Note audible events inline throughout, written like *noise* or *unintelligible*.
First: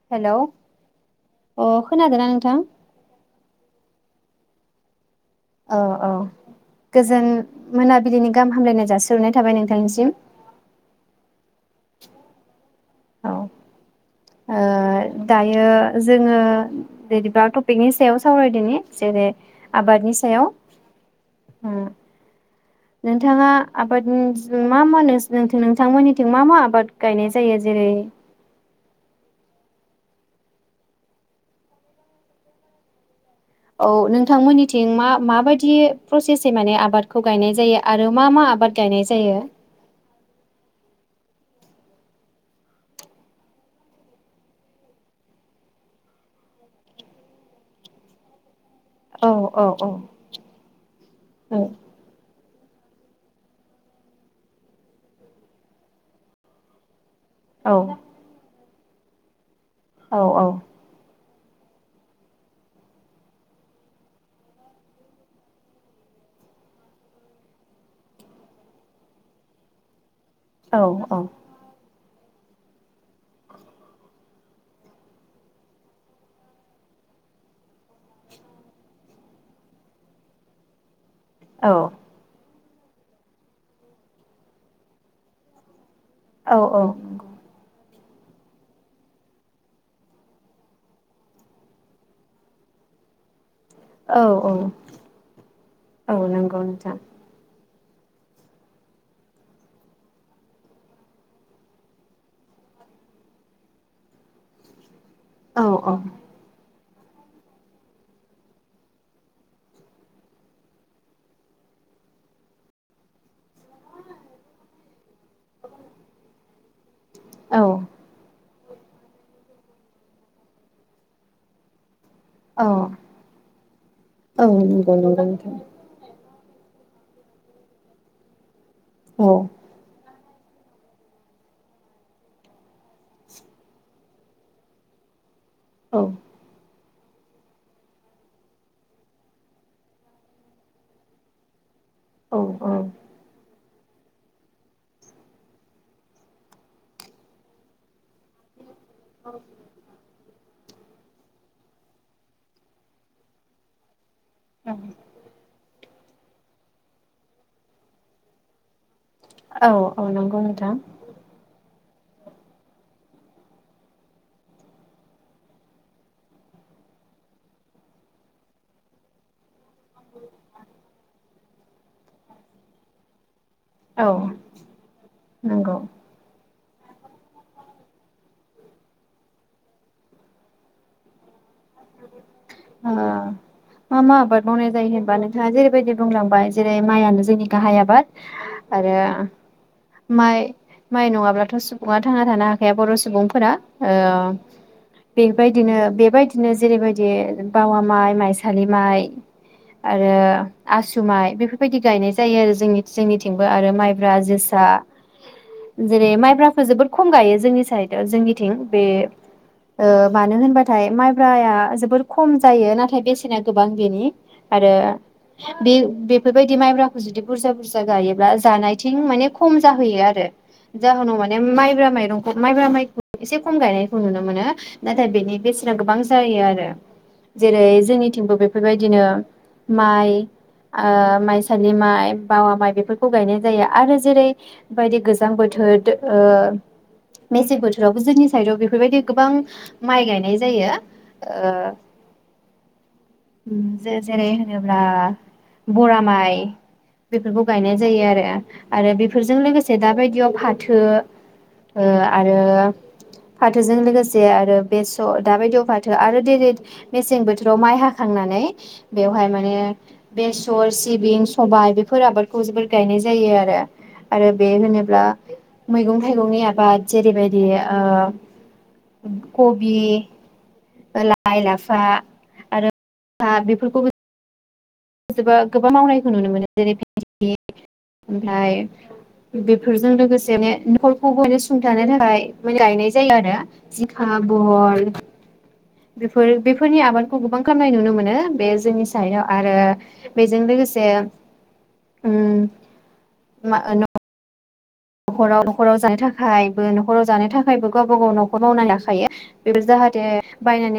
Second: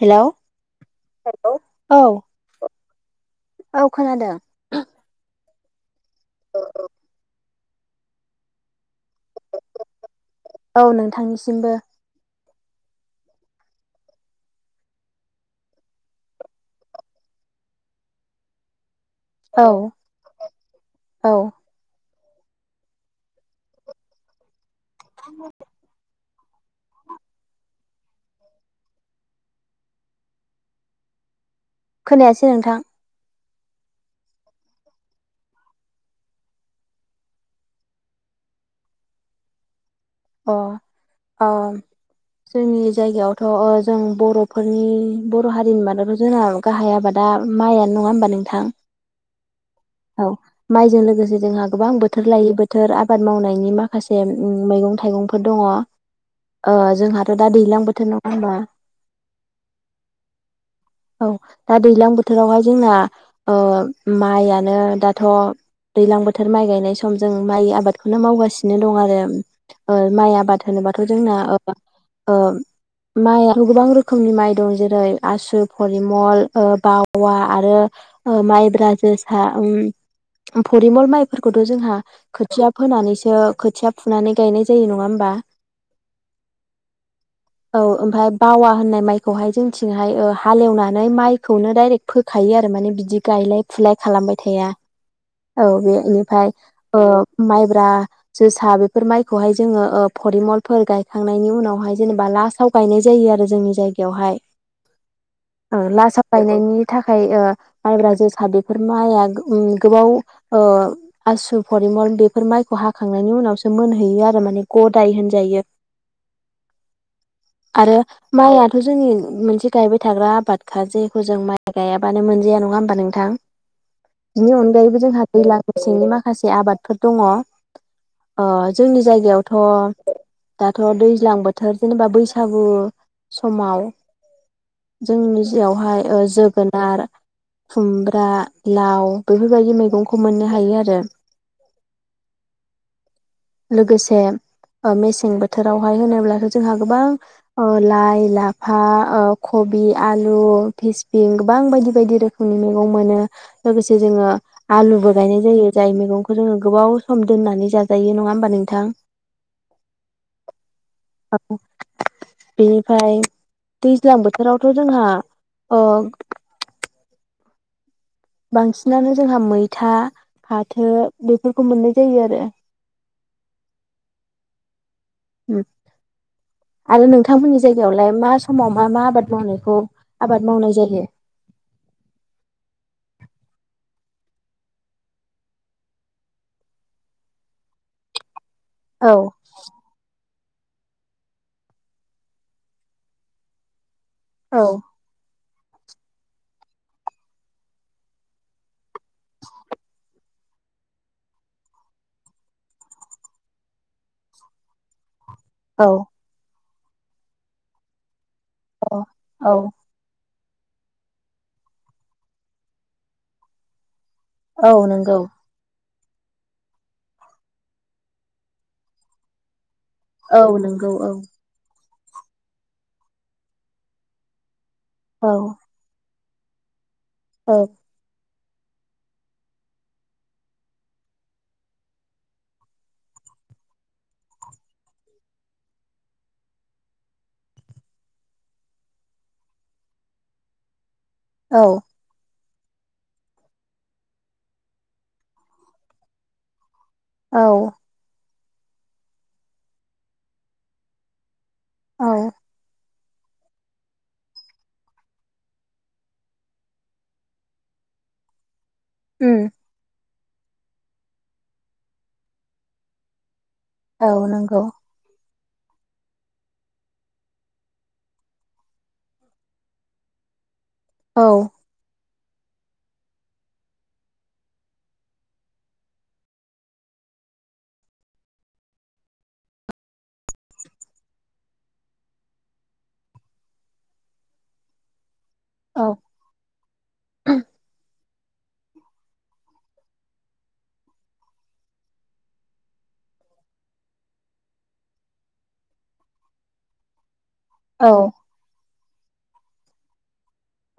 Hello अ औ खोनादोंना नोंथां? औ खोनादों। अ। औ गोजोन मोनाबिलिनि गाहाम हामलायनाय जासि *unintelligible* थाबाय नोंथांनिसिम। सिमबो औ ओ दायो जोङो बिदिबा टपिकनि सायाव सावरायदोनि। जेरै औ आबादनि सायाव औ नोंथाङा आबादनि मा मा *unintelligible* नोंथांमोननि मा मा आबाद गायनाय जायो जेरै खोनायासै नोंथां। औ नोंथांमोननिथिं मा माबायदि प्रसेसै माने आबादखौ गायनाय जायो आरो मा मा आबाद गायनाय जायो। अ अ जोंनि जायगायावथ' अ जों बर'फोरनि बर' हारिनि मादावथ' जोंना गाहाय आबादा माइआानो नङा होमबा नोंथां। औ औ औ माइजों लोगोसे जोंहा गोबां बोथोर लायो बोध बोथोर आबाद मावनायनि माखासे मैगं थाइगं फोर दङ ओ जोंहा दा औ दैलां बोथोर नङा होमबा औ औ औ दा दैज्लां बोथोरावहाय जोंना ओ माइयनो दाथ' दैज्लां बोथोर माइ गायनाय सम जों माइ आबादखौनो मावगासिनो दं आरो ओ माइ आबाद औ होनोबाथ' जोंना औ ओ ओ माइ गोबां रोखोमनि माइ दं जेरै आसु फरिमल ओ बावा आरो ओ माइब्रा जोसा उम फरिमल माइ फोरखौथ' औ जोंहा खोथिया फोनानैसो खोथिया फुनानै गायनाय जायो नङा होमबा औ औ औ ओमफ्राय बावा होननाय माइखौहाय जोंथिंहाय ओ हालेवनानै माइखौनो डाइरेक्ट फोखायो आरो माने बिदि गायलाय फुलाय औ खालामबाय औ थाया औ बेनिफ्राय नंगौ नोंथां ओ माइ बा जोसा बे बेफोर माइखौहाय जोङो ओ फरिमलफोर गायखांनायनि उनावहाय जेनेबा लास्टाव गायनाय जायो आरो जोंनि जायगायावहाय औ ओ लास्त गायनायनि थाखाय ओ माइब्रा जोसा बेफोर माइआ उम गोबाव ओ आसु फरिमल बेफोर माइखौ हाखांनायनि उनावसो मोनहैयो आरो माने गदाय होनजायो औ आरो माइआ जोंनि मोनसे गायबाय थाग्रा आबादखा जेखौ जों माइ गाया मानो मोनजाया औ नंङा होमबा नोंथां औ बिनि नंगौ अनगायैबो नंगौ जोंहा नोंथां दैज्लां मेसेंनि माखा माखासे आबादफोर दङ अ जोंनि औ जायगायावथ' दाथ' दैज्लां बोथोर जेनेबा बैसागु समाव जोंनि औ बियावहाय ओ जोगोनार खुमब्रा लाव बेफोर बायदि मैगंखौ मोननो हायो आरो। औ औ लोगोसे ओ मेसें बोथोरावहाय होनोब्लाथ' जोंहा गोबां ओ लाइ लाफ बा ओ कबि आलु फिसबिं गोबां बायदि बायदि रोखोमनि मैगं मोनो लोगोसे जोङो आलुबो गायनाय जायो। जाय मैगंखौ जोङो गोबाव सम दोननानै जा जायो नङा होमबा नोंथां। औ औ नंगौ नोंथां बेनिफ्राय दैज्लां बोथोरावथ' जोंहा अ बांसिनानो जोंहा मै था फाथो बे मोननाय जायो आरो औ उम नंगौ आरो नोंथांमोननि जायगायावलाय मा समाव मा मा आबाद मावनायखौ आबाद मावनाय जायो? मा मा आबाद मावनाय जायो होनबा नोंथाङा जेरैबायदि बुंलांबाय जेरै माइआनो जोंनि गाहाय आबाद आरो औ माइ माइ नङाब्लाथ' सुबुङा थांना थानो हाखाया बर' सुबुंफोरा। ओ औ बे बेबायदिनो बेबायदि बिदिनो जेरैबायदि बावा माइ माइसालि माइ आरो आसु माइ बेफोरबायदि गायनाय जायो आरो जोंनि जोंनिथिंबो आरो माइब्रा जोसा औ जेरै माइब्राखो जोबोद खम गायो जोंनि साइदआव जोंनि थिं बे औ ओ होनबाथाय माइ ब्राया जोबोर खम जायो नाथाय बेसेना गोबां बेनि। औ आरो नंगौ बे बेफोरबायदि माइब्राखौ जुदि बुरजा बुरजा गायोब्ला जानायथिं माने खम जाहैयो आरो औ नंगौ औ जाहोनाव माने माइब्रा माइ दं माइब्रा माइखौ एसे खम गायनायखौ नुनो मोनो। नाथाय औ बेनि बेसेना गोबां जायो आरो। औ जेरै जोंनिथिंबो बे फोरबायदिनो माइ ओ माइसालि माइ बावा माइ बेफोरखौ गायनाय जायो आरो जेरै बायदि गोजां बोथोर ओ मेसें बोथोरावबो जोंनि साइडाव बेफोरबायदि गोबां माइ गायनाय जायो। ओ औ जों जेरै होनोब्ला बरा माइ औ बेफोरखौ गायनाय जायो आरो। आरो बेफोरजों लोगोसे दाबायदियाव फाथो ओ औ आरो फाथोजों लोगोसे आरो बेसर दाबायदियाव फा थो आरो दिनो मेसें बोथोराव माइ हाखांनानै बेवहाय उम माने बेसर सिबिं सबाय बेफोर आबादखौ जोबोर गायनाय जायो आरो। औ आरो बे नंगौ होनोब्ला मैगं थाइगंनि आबाद जेरैबायदि ओ कबि ओ औ लाइ लाफा आरो *inaudible* बेफोरखौबो जोबो गोबां मावनायखौ नुनो मोनो जेरैबायदि ओमफाय बेफोरजों लोगोसेनो ने नखरखौबो माने सुंथानो थाखाय माने गायनाय जायो आरो जिंखा बहल औ बेफोर बेफोरनि आबादखौ गोबां खामनाय नुनो मोनो। बे जोंनि सायाव आरो बेजों लोगोसे ओम मा ओ न' खराव न'खराव जानो थाखायबो न'खराव जानो था खायबो औ गावबा गाव न'खौ मावनाया थायो बेयो जाहाथे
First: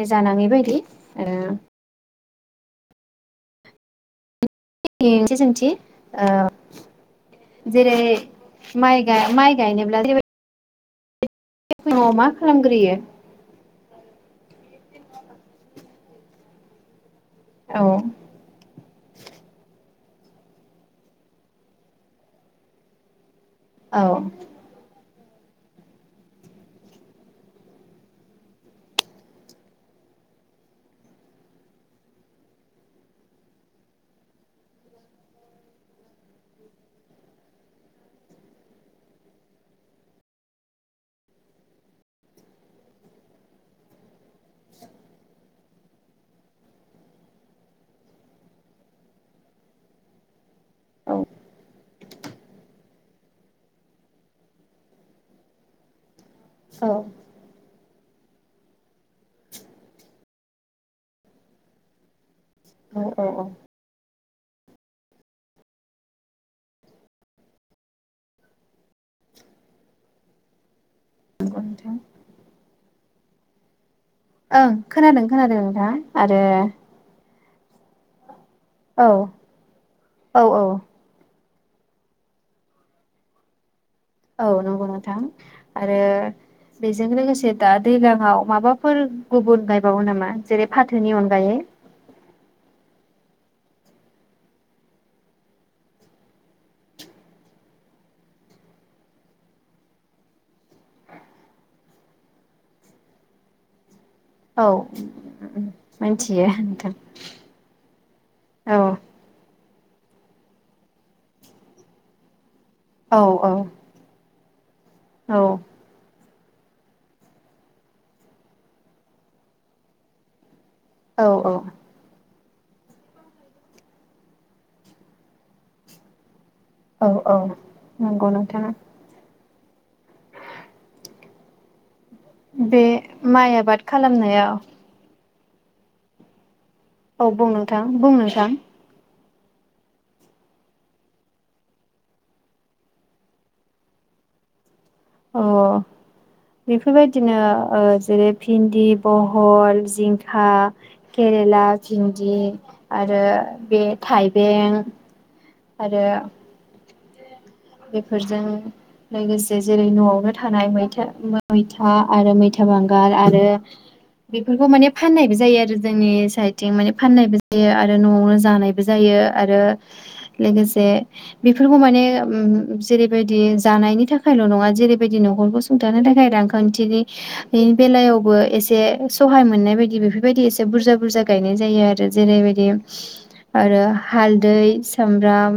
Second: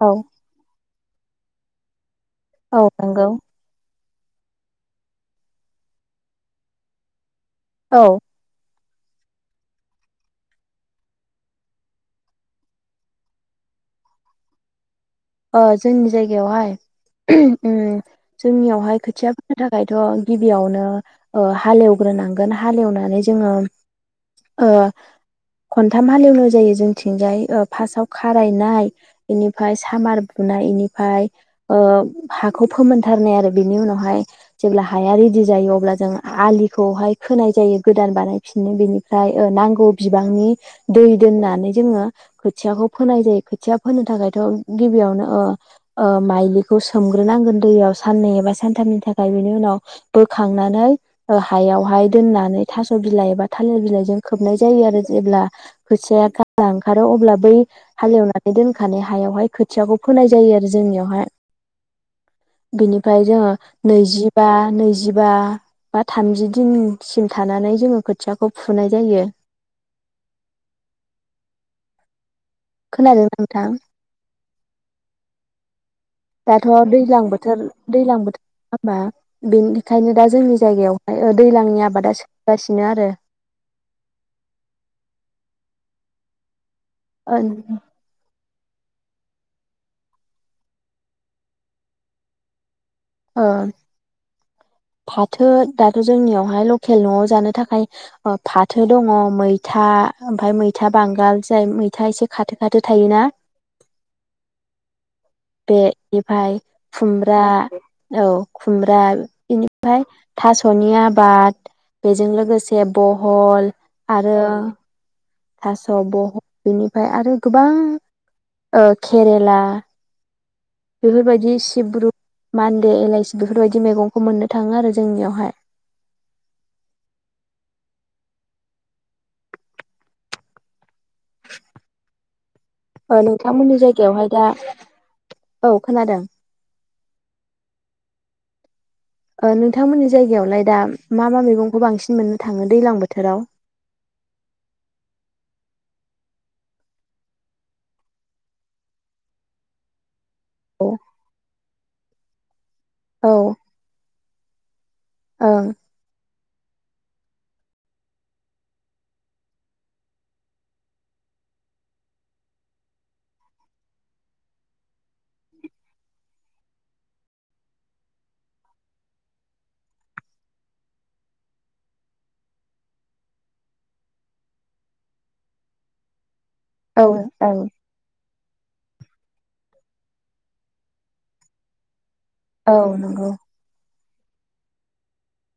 औ जानाङै बायदि। ओ औ नोंगौ। *unintelligible* मोनसे सोंथि ओ जेरै औ माइ गा माइ गायनोब्ला *unintelligible* फुङाव मा खालामग्रोयो? अ जोंनि जायगायावहाय औ ओम जोंनियावहाय खोथिया फोनो थाखाय थ गिबियावनो ओ हालेवग्रोनांगोन हालेवनानै जोङो औ ओ खनथाम हालेवनाय जायो जोंथिंजाय ओ फासाव खारायनाय बेनिफाय सामार बुनाय इनिफाय ओ हाखौ फोमोनथारनाय आरो बेनि उनावहाय जेब्ला हाया रेडि जायो अब्ला जों आलिखौहाय खोनाय जायो गोदान बानायफिननो बेनिफाय ओ नांगौ बिबांनि दै दोननानै जोङो खोथियाखौ फोनाय जायो खोथिया फोनो थाखायथ' गिबियावनो ओ ओ माइलिखौ सोमग्रोनांगोन दैयाव साननै एबा सानथामनि थाखाय बेनि उनाव बोखा खांनानै औ ओ हायावहाय दोननानै थास' बिलाइ एबा थालिर बिलाइओ खोबनाय जायो आरो जेब्ला खोथिया *unintelligible* औ ओंखारो अब्ला बै हालेवनानै दोनखानाय हायावहाय खोथियाखौ फोनाय जायो आरो जोंनियावहाय। औ औ बिनिफाय औ जोङो नैजि बा नैजिबा बा थामजि दिनसिम थानानै जोङो खोथियाखौ फुनाय जायो। नंगौ नोंथां खोनादोंना नोंथां? ओं खोनादों खोनादों नोंथा आरो। थोर दैैलां बोथोर औ *unintelligible* बेनिखायनो दा औ जोंनि औ जायगायावहाय ओ दैलांनि आबादा सोलिगासिनो आरो। औ नंगौ नोंथां आरो बेजों लोगोसे दा दैज्लांयाव माबा फोर गुबुन गायबावा नामा जेरै फाथोनि अनगायै? अ फाथो दाथ' जोंनियावहाय लकेल न'आव जानो थाखाय ओ फाथो दङ मैथा ओमफ्राय मैथा बांगाल जाय मैथा एसे खाथो खाथो थायोना औ बे मिनथियो बेनिफ्राय नोंथां। खुमब्रा औ औ खुमब्रा ओफ्राय थास'नि आबाद बेजों लोगोसे औ औ बहल आ रो औ थास' बह बेनिफ्राय आरो गोबां ओ केरेला बेफोर औ बायदि औ सिब्रु मान्दे एलाइसि बेफोरबायदि मैगंखौ मोननो थाङो आरो जोंनियावहाय। औ औ नंगौ नोंथां। बे ओ माइ नोंथांमोननि आबाद जायगायावहाय दा खालामनायाव औ खोनादों। औ बुं नोंथां बुं नोंथां। ओ नोंथांमोननि जायगायावलाय दा मा मा मैगंखौ बांसिन मोननो थाङो दैलां बोथोराव? अ बेफोरबायदिनो ओ जेरै भिन्दि बहल जिं खा औ केरेला भिन्दि आरो ओं बे थाइ बेनो औ आरो बेफोरजों लोगोसे जेरै न'आवनो थानाय मैथा मैथा आरो मैथा बांगार आरो बेफोरखौ माने फाननायबो जायो आरो जोंनि साइडथिं माने फाननायबो जायो आरो न'आवनो जानायबो जायो आरो लोगोसे बेफोरबो माने उम जेरैबायदि जानायनि थाखायल' नङा जेरैबायदि न'खरखौ सुंथानो थाखाय रां खान्थिनि ओं बेलायावबो एसे सहाय मोननाय बायदि बेफोरबायदि एसे बुरजा बुरजा गायनाय जायो आरो जेरैबायदि औ नंगौ आरो हालदै सामब्राम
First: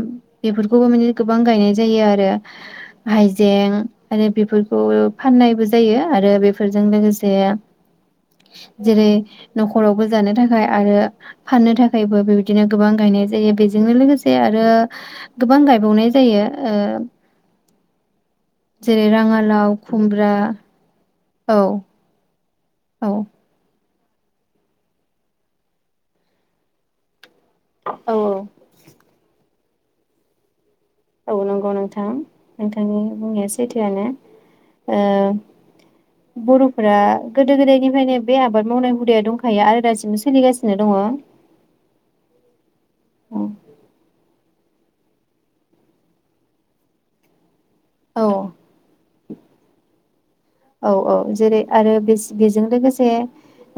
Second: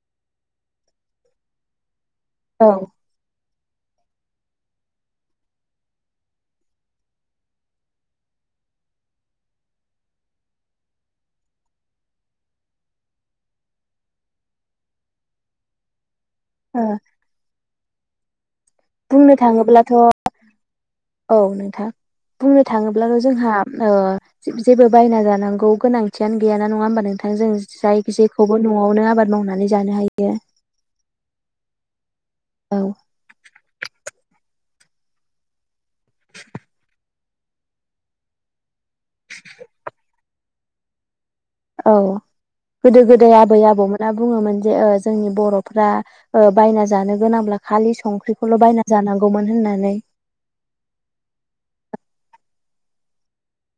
बेफोरखौबो माने गो बां गायनाय जायो आ रो औ हाय जें आरो बेफोरखौ फाननायबो जायो आरो बेफोरजों लोगोसे जेरै न'खरावबो जानो थाखाय आरो फाननो थाखायबो बेबायदिनो गोबां गायनाय जायो बेजोंनो लोगोसे आरो गोबां गायबावनाय जा जायो ओ जेरै बुंनो राङालाव थाङोब्लाथ' खुमब्रा औ नोंथां। बुंनो औ थाङोब्लाबो जोंहा औ जेबो बायना जानांगौ गोनांथियानो गैयाना नङा होमबा नोंथ थां जों जायि औ जेखौबो न'आवनो आबाद मावनानै जानो हायो। औ नंगौ नोंथां। औ नोंथांनि बुंनाया सैथोआनो। ओ बर'फोरा गोदो गोदायनिफ्रायनो बे आबाद मावनाय हुदाया दंखायो आरो दासिमबो सोलिगासिनो दङ। औ गोदो गोदाय आबै आबौमोना बुङोमोन। ओ जोंनि बर'फ्रा ओ बायना जानो गोनां खालि औ संख्रिखौल' बायना जानांगौमोन होननानै। औ औ जेरै आरो बेजों लोगोसे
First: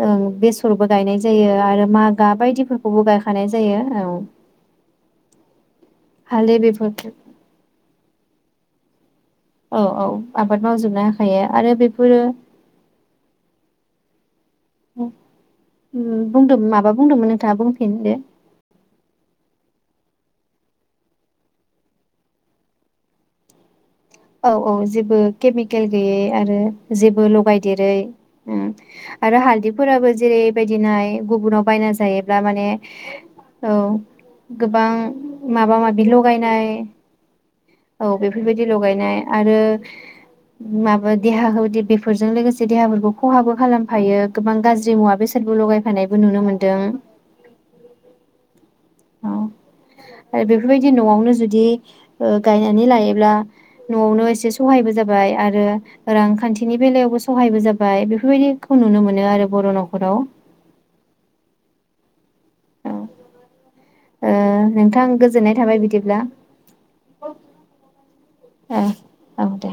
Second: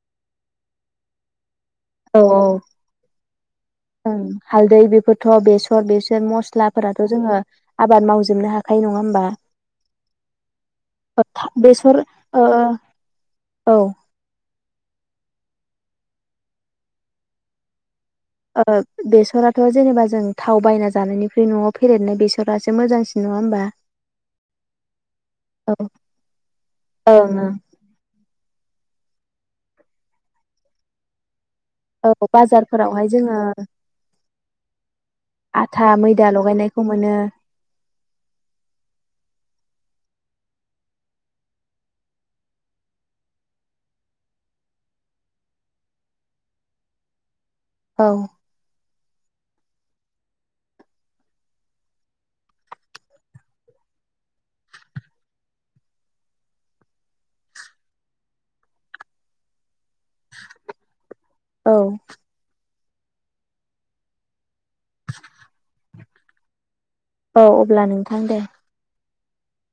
ओं बेसरबो गायनाय जायो। आरो औ मागा औ बायदिफोरखौबो गायखानाय जायो औ ओं हालदै बेफोरथ' बेसर बेसर हालदै मस्लाफोराथ' बेफोरखौ जोङो आबाद मावजोबनो हा खाइ नङा होमबा? औ औ आबाद मावजोबनो हाखायो आरो बेसर बेफोरो ओ औ बुं उम बुंदोंमोन माबा बुंदोंमोन नोंथाङा बुंफिनदो? ओ बेसराथ' जेनेबा जों थाव बायना जानायनिख्रुय न'आव फेरेननाय बेसरासो मोजांसिन नङा होमबा? औ औ जेबो औ केमिकेल गैयै आरो जेबो ओं ओं लगायदेरै उम आरो हालदैफोराबो जेरैबायदि नाय गुबुनाव बायना औ जायोब्ला माने बाजारफोरावहाय जोङो औ गोबां माबा आथा माबि मैदा लगायनाय लगायनायखौ मोनो औ बेफोरबायदि लगाय ए आरो माबा देहा बेफोरजों लोगोसे देहाफोरखौ खहाबो खालामफायो गोबां गाज्रि मुवा बेसादबो लगायफानायबो नुनो मोनदों। औ औ आरो बेफोरबायदि न'आवनो जुदि ओ गायनानै लायोब्ला न'आवनो एसे सहायबो जाबाय आरो रांखान्थिनि बेलायावबो सहायबो जाबाय बेफोरबायदिखौ नुनो मोनो आरो बर' न'खराव। औ औ ओ नोंथां गोजोननाय थाबाय बिदिब्ला औ अब्ला नोंथां दे। ओ औ दे